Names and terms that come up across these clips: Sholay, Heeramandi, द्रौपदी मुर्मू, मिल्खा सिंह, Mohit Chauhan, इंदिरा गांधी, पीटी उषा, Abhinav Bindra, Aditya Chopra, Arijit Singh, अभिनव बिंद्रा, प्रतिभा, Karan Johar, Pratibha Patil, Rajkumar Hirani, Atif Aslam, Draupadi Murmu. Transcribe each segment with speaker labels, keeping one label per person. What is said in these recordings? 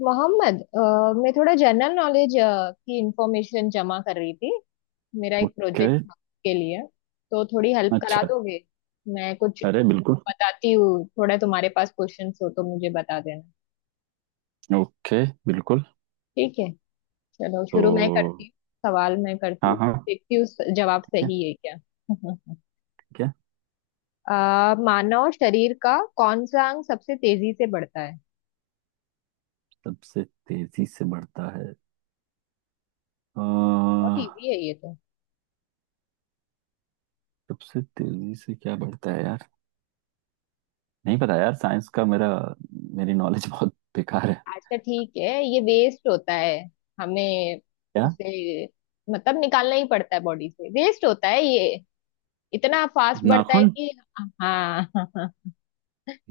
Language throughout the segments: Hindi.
Speaker 1: मोहम्मद मैं थोड़ा जनरल नॉलेज की इंफॉर्मेशन जमा कर रही थी। मेरा एक
Speaker 2: ओके।
Speaker 1: प्रोजेक्ट था के लिए। तो थोड़ी हेल्प करा
Speaker 2: अच्छा।
Speaker 1: दोगे? मैं कुछ
Speaker 2: अरे बिल्कुल।
Speaker 1: बताती हूँ, थोड़ा तुम्हारे पास क्वेश्चंस हो तो मुझे बता देना।
Speaker 2: ओके बिल्कुल।
Speaker 1: ठीक है, चलो शुरू मैं करती
Speaker 2: तो
Speaker 1: हूँ। सवाल मैं करती
Speaker 2: हाँ
Speaker 1: हूँ,
Speaker 2: हाँ।
Speaker 1: देखती हूँ जवाब
Speaker 2: क्या?
Speaker 1: सही है क्या।
Speaker 2: क्या?
Speaker 1: मानव शरीर का कौन सा अंग सबसे तेजी से बढ़ता है?
Speaker 2: सबसे तेजी से बढ़ता है। अ,
Speaker 1: बहुत इजी है ये तो।
Speaker 2: सबसे तेजी से क्या बढ़ता है यार। नहीं पता यार, साइंस का मेरा, मेरी नॉलेज बहुत बेकार है।
Speaker 1: अच्छा ठीक है, ये वेस्ट होता है हमें,
Speaker 2: क्या?
Speaker 1: उसे मतलब निकालना ही पड़ता है बॉडी से, वेस्ट होता है ये, इतना फास्ट बढ़ता है
Speaker 2: नाखून।
Speaker 1: कि। हाँ।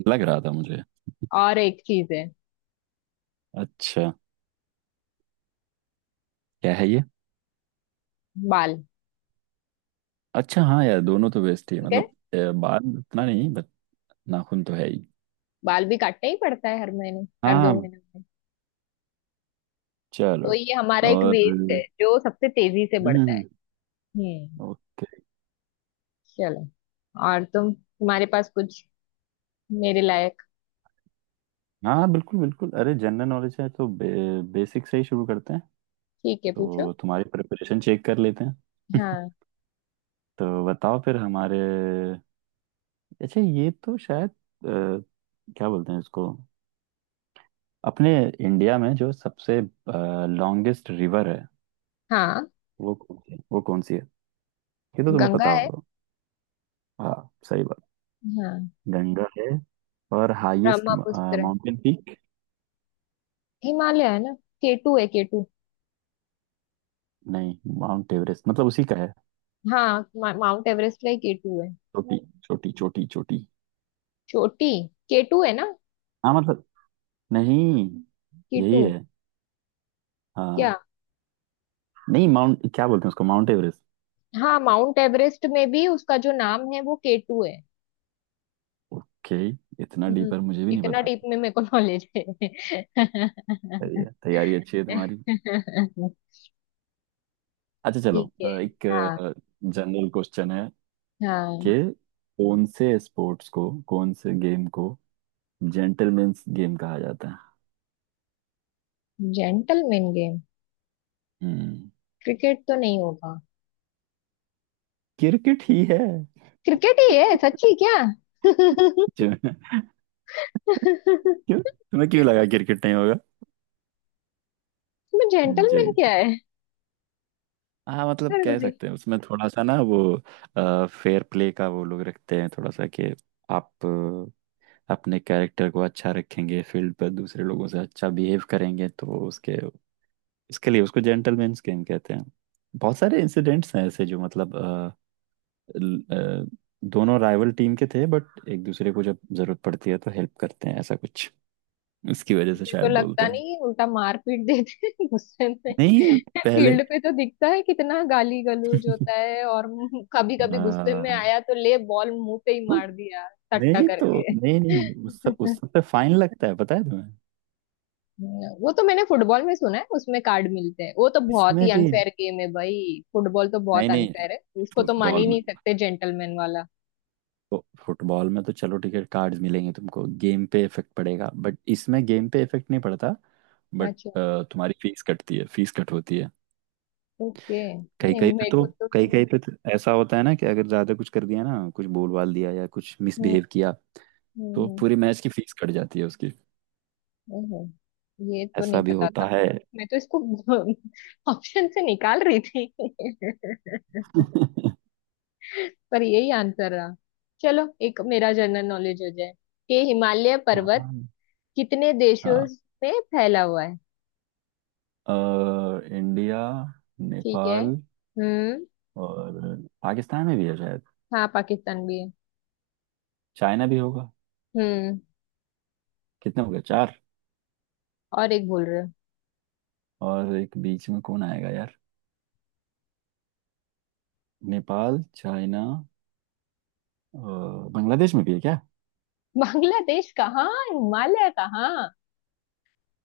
Speaker 2: लग रहा था मुझे।
Speaker 1: और एक चीज है,
Speaker 2: अच्छा, क्या है ये?
Speaker 1: बाल।
Speaker 2: अच्छा हाँ यार, दोनों तो बेस्ट ही है
Speaker 1: ठीक है,
Speaker 2: मतलब। बाल उतना नहीं, बट नाखून तो है ही।
Speaker 1: बाल भी काटना ही पड़ता है हर महीने, हर दो
Speaker 2: हाँ।
Speaker 1: महीने में। तो
Speaker 2: चलो।
Speaker 1: ये हमारा एक वेस्ट है
Speaker 2: और।
Speaker 1: जो सबसे तेजी से बढ़ता है।
Speaker 2: हम्म।
Speaker 1: हम्म।
Speaker 2: ओके।
Speaker 1: चलो। और तुम्हारे पास कुछ मेरे लायक?
Speaker 2: हाँ बिल्कुल बिल्कुल, अरे जनरल नॉलेज है तो बेसिक से ही शुरू करते हैं।
Speaker 1: ठीक है, पूछो।
Speaker 2: तो तुम्हारी प्रिपरेशन चेक कर लेते हैं।
Speaker 1: हाँ
Speaker 2: तो बताओ फिर हमारे। अच्छा, ये तो शायद क्या बोलते हैं इसको, अपने इंडिया में जो सबसे लॉन्गेस्ट रिवर है,
Speaker 1: हाँ।
Speaker 2: वो कौन सी है? वो कौन सी है? ये तो तुम्हें
Speaker 1: गंगा
Speaker 2: पता
Speaker 1: है।
Speaker 2: होगा। हाँ सही बात।
Speaker 1: हाँ।
Speaker 2: गंगा है। और highest
Speaker 1: Brahmaputra.
Speaker 2: Mountain peak?
Speaker 1: Himalaya है ना। केटू है, केटू।
Speaker 2: नहीं, माउंट एवरेस्ट मतलब उसी का है।
Speaker 1: माउंट एवरेस्ट का ही केटू है।
Speaker 2: छोटी छोटी छोटी।
Speaker 1: चोटी। केटू है ना।
Speaker 2: हाँ मतलब। नहीं।
Speaker 1: केटू।
Speaker 2: यही है।
Speaker 1: क्या।
Speaker 2: हाँ। नहीं माउंट क्या बोलते हैं उसको, माउंट एवरेस्ट।
Speaker 1: हाँ, माउंट एवरेस्ट में भी उसका जो नाम है वो केटू है।
Speaker 2: ओके। इतना
Speaker 1: हम्म,
Speaker 2: डीपर मुझे भी नहीं
Speaker 1: इतना
Speaker 2: पता
Speaker 1: डीप
Speaker 2: था।
Speaker 1: में मेरे को नॉलेज है।
Speaker 2: सही है, तैयारी अच्छी है तुम्हारी। अच्छा चलो,
Speaker 1: ठीक है।
Speaker 2: एक
Speaker 1: हाँ।
Speaker 2: जनरल क्वेश्चन है कि
Speaker 1: हाँ।
Speaker 2: कौन से स्पोर्ट्स को, कौन से गेम को जेंटलमैन्स गेम कहा जाता है?
Speaker 1: Gentleman game?
Speaker 2: हम्म।
Speaker 1: क्रिकेट तो नहीं होगा।
Speaker 2: क्रिकेट ही है।
Speaker 1: क्रिकेट ही है सच्ची क्या?
Speaker 2: क्यों? क्यों तुम्हें क्यों लगा क्रिकेट नहीं होगा?
Speaker 1: इसमें जेंटलमैन क्या
Speaker 2: जेंट हाँ मतलब कह
Speaker 1: है?
Speaker 2: सकते हैं, उसमें थोड़ा सा ना वो फेयर प्ले का वो लोग रखते हैं थोड़ा सा कि आप अपने कैरेक्टर को अच्छा रखेंगे, फील्ड पर दूसरे लोगों से अच्छा बिहेव करेंगे, तो उसके, इसके लिए उसको जेंटलमैन गेम कहते हैं। बहुत सारे इंसिडेंट्स हैं ऐसे जो मतलब ल- अ, दोनों राइवल टीम के थे, बट एक दूसरे को जब जरूरत पड़ती है तो हेल्प करते हैं, ऐसा कुछ इसकी वजह से
Speaker 1: मुझे तो
Speaker 2: शायद
Speaker 1: लगता
Speaker 2: बोलते हैं।
Speaker 1: नहीं, उल्टा मारपीट देते हैं गुस्से में।
Speaker 2: नहीं। पहले।
Speaker 1: फील्ड पे तो दिखता है कितना गाली गलौज होता है। और कभी कभी गुस्से में
Speaker 2: हाँ।
Speaker 1: आया तो ले, बॉल मुंह पे ही मार दिया सट्टा
Speaker 2: नहीं तो,
Speaker 1: करके।
Speaker 2: नहीं नहीं, उस सब पे फाइन लगता है, पता है तुम्हें?
Speaker 1: वो तो मैंने फुटबॉल में सुना है, उसमें कार्ड मिलते हैं। वो तो बहुत
Speaker 2: इसमें
Speaker 1: ही
Speaker 2: भी
Speaker 1: अनफेयर गेम है भाई, फुटबॉल तो बहुत
Speaker 2: नहीं नहीं।
Speaker 1: अनफेयर है, उसको तो मान
Speaker 2: फुटबॉल
Speaker 1: ही
Speaker 2: में
Speaker 1: नहीं सकते जेंटलमैन वाला।
Speaker 2: तो, फुटबॉल में तो चलो ठीक है, कार्ड्स मिलेंगे तुमको, गेम पे इफेक्ट पड़ेगा, बट इसमें गेम पे इफेक्ट नहीं पड़ता। बट
Speaker 1: अच्छा।
Speaker 2: तुम्हारी फीस कटती है, फीस कट होती है।
Speaker 1: ओके,
Speaker 2: कहीं
Speaker 1: नहीं
Speaker 2: कहीं पे
Speaker 1: मेरे
Speaker 2: तो,
Speaker 1: को तो।
Speaker 2: कहीं कहीं पे तो ऐसा होता है ना कि अगर ज्यादा कुछ कर दिया ना, कुछ बोल बाल दिया या कुछ
Speaker 1: हम्म
Speaker 2: मिसबिहेव किया
Speaker 1: हम्म
Speaker 2: तो
Speaker 1: हम्म।
Speaker 2: पूरी मैच की फीस कट जाती है उसकी।
Speaker 1: ओहो, ये तो
Speaker 2: ऐसा
Speaker 1: नहीं
Speaker 2: भी
Speaker 1: पता
Speaker 2: होता
Speaker 1: था।
Speaker 2: है।
Speaker 1: मैं तो इसको ऑप्शन से निकाल रही थी पर यही आंसर रहा। चलो, एक मेरा जनरल नॉलेज हो जाए, कि हिमालय पर्वत
Speaker 2: हाँ
Speaker 1: कितने देशों
Speaker 2: हाँ।
Speaker 1: में फैला हुआ है?
Speaker 2: अ, इंडिया,
Speaker 1: ठीक है।
Speaker 2: नेपाल
Speaker 1: हम्म।
Speaker 2: और पाकिस्तान में भी है शायद।
Speaker 1: हाँ, पाकिस्तान भी है।
Speaker 2: चाइना भी होगा।
Speaker 1: हम्म।
Speaker 2: कितने हो गए, चार?
Speaker 1: और एक बोल रहे हो?
Speaker 2: और एक बीच में कौन आएगा यार? नेपाल, चाइना, अ, बांग्लादेश में भी है क्या?
Speaker 1: बांग्लादेश कहाँ, हिमालय कहाँ,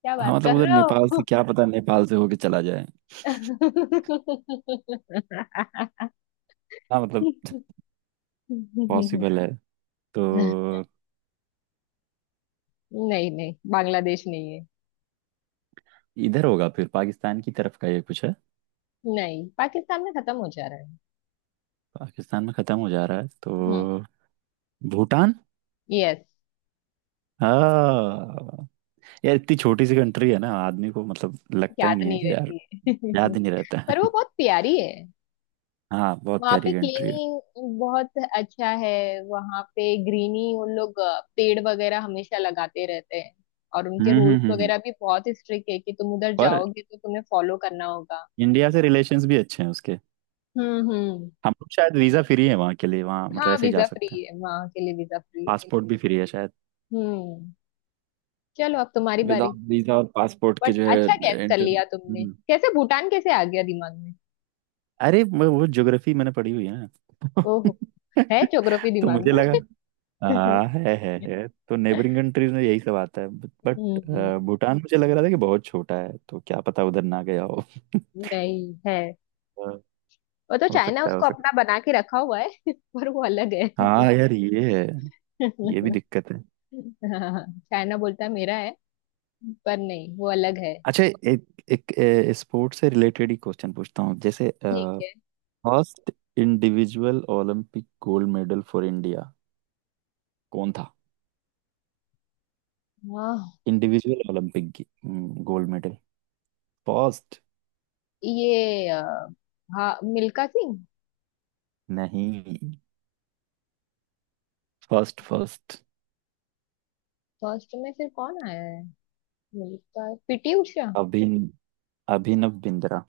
Speaker 1: क्या
Speaker 2: हाँ
Speaker 1: बात
Speaker 2: मतलब,
Speaker 1: कर
Speaker 2: उधर
Speaker 1: रहे
Speaker 2: नेपाल
Speaker 1: हो?
Speaker 2: से, क्या पता नेपाल से होके चला जाए। हाँ मतलब पॉसिबल है तो।
Speaker 1: नहीं नहीं, बांग्लादेश नहीं है।
Speaker 2: इधर होगा फिर पाकिस्तान की तरफ का, ये कुछ है।
Speaker 1: नहीं, पाकिस्तान में खत्म हो जा रहा है।
Speaker 2: पाकिस्तान में खत्म हो जा रहा है
Speaker 1: हम्म।
Speaker 2: तो भूटान।
Speaker 1: यस।
Speaker 2: हाँ यार, इतनी छोटी सी कंट्री है ना, आदमी को मतलब लगता ही
Speaker 1: याद
Speaker 2: नहीं है
Speaker 1: नहीं
Speaker 2: कि यार
Speaker 1: रहती है।
Speaker 2: याद ही नहीं रहता है।
Speaker 1: पर वो बहुत प्यारी है।
Speaker 2: हाँ बहुत
Speaker 1: वहाँ पे
Speaker 2: प्यारी कंट्री है।
Speaker 1: क्लीनिंग बहुत अच्छा है, वहाँ पे ग्रीनी उन लोग पेड़ वगैरह हमेशा लगाते रहते हैं। और उनके
Speaker 2: हम्म
Speaker 1: रूल्स
Speaker 2: हम्म हम्म हम्म।
Speaker 1: वगैरह भी बहुत स्ट्रिक्ट है कि तुम उधर
Speaker 2: और
Speaker 1: जाओगे तो तुम्हें फॉलो करना होगा।
Speaker 2: इंडिया से रिलेशंस भी अच्छे हैं उसके।
Speaker 1: हम्म।
Speaker 2: हम लोग शायद वीज़ा फ्री है वहाँ के लिए, वहाँ मतलब
Speaker 1: हाँ,
Speaker 2: ऐसे ही जा
Speaker 1: वीजा फ्री
Speaker 2: सकते हैं।
Speaker 1: है वहाँ के लिए, वीजा फ्री है।
Speaker 2: पासपोर्ट भी फ्री है शायद।
Speaker 1: हम्म। चलो, अब तुम्हारी बारी।
Speaker 2: विदाउट वीजा और पासपोर्ट के
Speaker 1: बट
Speaker 2: जो
Speaker 1: अच्छा, गैस
Speaker 2: है।
Speaker 1: कर
Speaker 2: इंटर।
Speaker 1: लिया तुमने
Speaker 2: हम्म।
Speaker 1: कैसे, भूटान कैसे आ गया दिमाग?
Speaker 2: अरे वो ज्योग्राफी मैंने पढ़ी हुई है
Speaker 1: ओहो,
Speaker 2: ना,
Speaker 1: है ज्योग्राफी
Speaker 2: तो
Speaker 1: दिमाग
Speaker 2: मुझे लगा।
Speaker 1: में।
Speaker 2: हाँ है, तो नेबरिंग कंट्रीज में यही सब आता है बट
Speaker 1: हम्म।
Speaker 2: भूटान मुझे लग रहा था कि बहुत छोटा है, तो क्या पता उधर ना गया हो।
Speaker 1: नहीं है,
Speaker 2: हाँ।
Speaker 1: वो तो
Speaker 2: हो
Speaker 1: चाइना
Speaker 2: सकता है, हो
Speaker 1: उसको
Speaker 2: सकता
Speaker 1: अपना बना के रखा हुआ है पर वो अलग है।
Speaker 2: है। हाँ यार ये है। ये भी दिक्कत है।
Speaker 1: हाँ, चाइना बोलता है मेरा है, पर नहीं वो अलग है।
Speaker 2: अच्छा, एक एक स्पोर्ट्स से रिलेटेड ही क्वेश्चन पूछता हूँ। जैसे
Speaker 1: ठीक है।
Speaker 2: First individual Olympic gold medal for India कौन था?
Speaker 1: हाँ।
Speaker 2: इंडिविजुअल ओलंपिक की गोल्ड मेडल फर्स्ट।
Speaker 1: ये अ, हाँ, मिल्खा सिंह।
Speaker 2: नहीं, फर्स्ट फर्स्ट।
Speaker 1: फर्स्ट में फिर कौन आया है, मिल्खा, पीटी उषा?
Speaker 2: अभिन अभिनव बिंद्रा।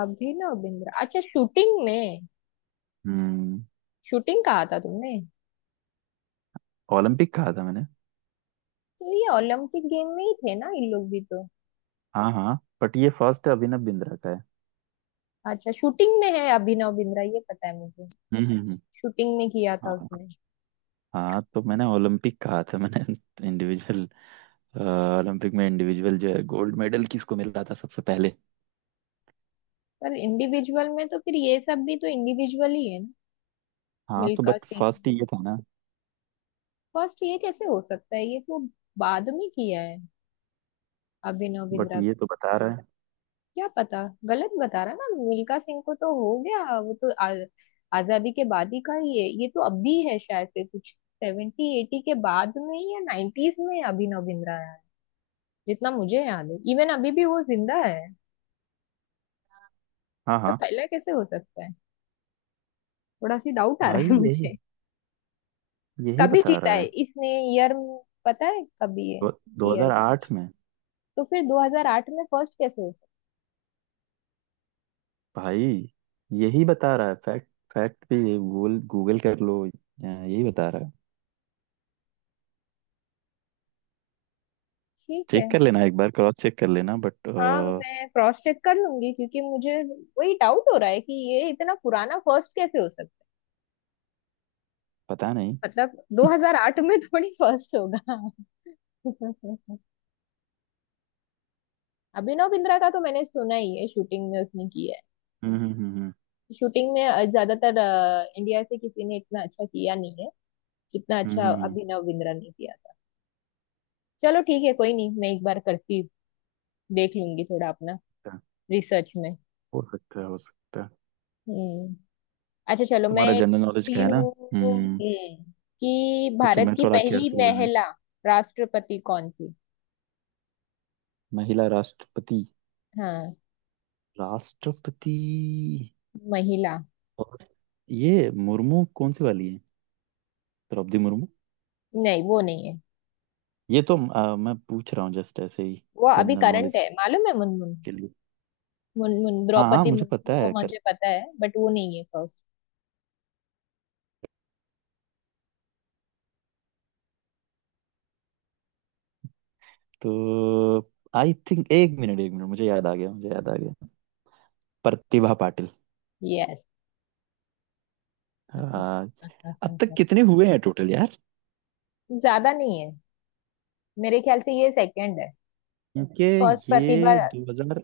Speaker 1: अभिनव बिंद्रा, अच्छा शूटिंग में।
Speaker 2: हम्म।
Speaker 1: शूटिंग कहा था तुमने?
Speaker 2: ओलंपिक कहा था मैंने।
Speaker 1: तो ये ओलंपिक गेम में ही थे ना, इन लोग भी तो।
Speaker 2: हाँ हाँ, बट ये फर्स्ट अभिनव बिंद्रा का है।
Speaker 1: अच्छा, शूटिंग में है अभिनव बिंद्रा, ये पता है।
Speaker 2: हम्म।
Speaker 1: शूटिंग में किया था
Speaker 2: हाँ।
Speaker 1: उसने।
Speaker 2: हाँ तो मैंने ओलंपिक कहा था मैंने, इंडिविजुअल ओलंपिक में इंडिविजुअल जो है गोल्ड मेडल किसको मिल रहा था सबसे पहले।
Speaker 1: पर इंडिविजुअल में तो फिर ये सब भी तो इंडिविजुअल ही है ना।
Speaker 2: हाँ तो
Speaker 1: मिल्खा
Speaker 2: बट
Speaker 1: सिंह।
Speaker 2: फर्स्ट ये था ना।
Speaker 1: फर्स्ट ये कैसे हो सकता है, ये तो बाद में किया है अभिनव
Speaker 2: बट
Speaker 1: बिंद्रा
Speaker 2: ये
Speaker 1: तो।
Speaker 2: तो बता रहा है।
Speaker 1: क्या पता, गलत बता रहा ना। मिल्खा सिंह को तो हो गया, वो तो आजादी के बाद ही का ही है। ये तो अब भी है शायद से कुछ। सेवेंटी एटी के बाद में ही या नाइन्टीज में अभिनव बिंद्रा आया है जितना मुझे याद है। इवन अभी भी वो जिंदा है।
Speaker 2: हाँ
Speaker 1: तो
Speaker 2: हाँ।
Speaker 1: पहले कैसे हो सकता है? थोड़ा सी डाउट आ रहा
Speaker 2: भाई
Speaker 1: है
Speaker 2: यही,
Speaker 1: मुझे।
Speaker 2: यही
Speaker 1: कभी
Speaker 2: बता
Speaker 1: जीता
Speaker 2: रहा
Speaker 1: है
Speaker 2: है।
Speaker 1: इसने? ईयर पता है कभी है?
Speaker 2: दो,
Speaker 1: ईयर?
Speaker 2: 2008 में।
Speaker 1: तो फिर 2008 में फर्स्ट कैसे हो सकता?
Speaker 2: भाई यही बता रहा है फैक्ट, फैक्ट भी ये। गूगल गूगल कर लो, यहाँ यही बता रहा है।
Speaker 1: ठीक है।
Speaker 2: चेक कर लेना, एक बार क्रॉस चेक कर लेना, बट
Speaker 1: हाँ, मैं क्रॉस चेक कर लूंगी, क्योंकि मुझे वही डाउट हो रहा है कि ये इतना पुराना फर्स्ट कैसे हो सकता
Speaker 2: पता नहीं।
Speaker 1: है। मतलब 2008 में थोड़ी फर्स्ट होगा। अभिनव बिंद्रा का तो मैंने सुना ही है, शूटिंग में उसने किया है।
Speaker 2: हम्म हम्म हम्म
Speaker 1: शूटिंग में ज्यादातर इंडिया से किसी ने इतना अच्छा किया नहीं है जितना
Speaker 2: हम्म
Speaker 1: अच्छा
Speaker 2: हम्म, हम्म,
Speaker 1: अभिनव बिंद्रा ने किया था। चलो ठीक है, कोई नहीं, मैं एक बार करती हूँ। देख लूंगी थोड़ा अपना
Speaker 2: हम्म,
Speaker 1: रिसर्च में।
Speaker 2: हो सकता है, हो सकता है।
Speaker 1: हम्म। अच्छा चलो, मैं
Speaker 2: तुम्हारा
Speaker 1: एक
Speaker 2: जनरल नॉलेज का
Speaker 1: पूछती
Speaker 2: है ना।
Speaker 1: हूँ।
Speaker 2: हम्म।
Speaker 1: हम्म। कि
Speaker 2: तो
Speaker 1: भारत
Speaker 2: तुम्हें
Speaker 1: की
Speaker 2: थोड़ा
Speaker 1: पहली
Speaker 2: केयरफुल रहना है।
Speaker 1: महिला राष्ट्रपति कौन थी?
Speaker 2: महिला राष्ट्रपति।
Speaker 1: हाँ,
Speaker 2: राष्ट्रपति।
Speaker 1: महिला।
Speaker 2: और ये मुर्मू कौन सी वाली है? द्रौपदी मुर्मू।
Speaker 1: नहीं, वो नहीं है,
Speaker 2: ये तो मैं पूछ रहा हूँ जस्ट ऐसे ही,
Speaker 1: वो अभी
Speaker 2: जनरल
Speaker 1: करंट
Speaker 2: नॉलेज
Speaker 1: है, मालूम है, मुनमुन।
Speaker 2: के लिए।
Speaker 1: मुनमुन,
Speaker 2: हाँ हाँ
Speaker 1: द्रौपदी
Speaker 2: मुझे पता
Speaker 1: मुर्मू, वो
Speaker 2: है।
Speaker 1: मुझे पता है, बट वो नहीं है फर्स्ट।
Speaker 2: तो आई थिंक, एक मिनट एक मिनट, मुझे याद आ गया, मुझे याद आ गया। प्रतिभा पाटिल।
Speaker 1: यस।
Speaker 2: हाँ, अब तक कितने हुए हैं टोटल यार?
Speaker 1: ज्यादा नहीं है, मेरे ख्याल से ये सेकंड है।
Speaker 2: क्योंकि
Speaker 1: फर्स्ट प्रतिभा।
Speaker 2: ये 2000,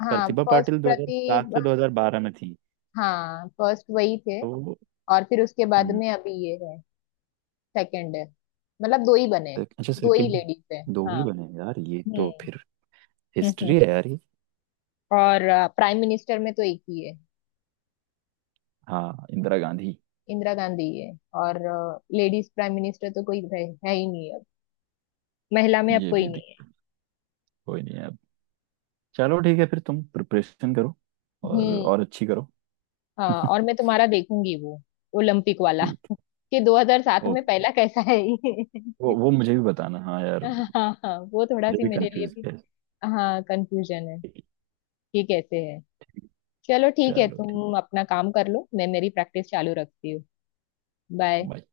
Speaker 1: हाँ,
Speaker 2: प्रतिभा
Speaker 1: फर्स्ट
Speaker 2: पाटिल 2007
Speaker 1: प्रतिभा।
Speaker 2: से 2012 में थी
Speaker 1: हाँ, फर्स्ट वही थे।
Speaker 2: तो।
Speaker 1: और फिर उसके बाद
Speaker 2: हम्म,
Speaker 1: में अभी ये है। सेकंड है, मतलब दो ही बने हैं,
Speaker 2: अच्छा,
Speaker 1: दो ही
Speaker 2: सेकंड।
Speaker 1: लेडीज है।
Speaker 2: दो ही
Speaker 1: हाँ।
Speaker 2: बने यार, ये तो
Speaker 1: हम्म
Speaker 2: फिर हिस्ट्री है
Speaker 1: हम्म।
Speaker 2: यार ये।
Speaker 1: और प्राइम मिनिस्टर में तो एक ही है।
Speaker 2: हाँ, इंदिरा गांधी।
Speaker 1: इंदिरा गांधी है। और लेडीज प्राइम मिनिस्टर तो कोई है ही नहीं अब, महिला में अब
Speaker 2: ये
Speaker 1: कोई
Speaker 2: भी
Speaker 1: नहीं है।
Speaker 2: दिख, कोई नहीं है अब। चलो ठीक है फिर, तुम प्रिपरेशन करो
Speaker 1: हम्म।
Speaker 2: और अच्छी करो।
Speaker 1: हाँ, और मैं तुम्हारा देखूंगी वो ओलंपिक वाला,
Speaker 2: ठीक है,
Speaker 1: कि 2007 में
Speaker 2: ओके।
Speaker 1: पहला कैसा है ये।
Speaker 2: वो मुझे भी बताना हाँ यार,
Speaker 1: हाँ
Speaker 2: मुझे
Speaker 1: हाँ, वो थोड़ा सी
Speaker 2: भी
Speaker 1: मेरे लिए
Speaker 2: कंफ्यूज
Speaker 1: भी।
Speaker 2: है।
Speaker 1: हाँ, कंफ्यूजन है कि कैसे है।
Speaker 2: चलो
Speaker 1: चलो ठीक है,
Speaker 2: ठीक।
Speaker 1: तुम अपना काम कर लो, मैं मेरी प्रैक्टिस चालू रखती हूँ। बाय।
Speaker 2: बाय।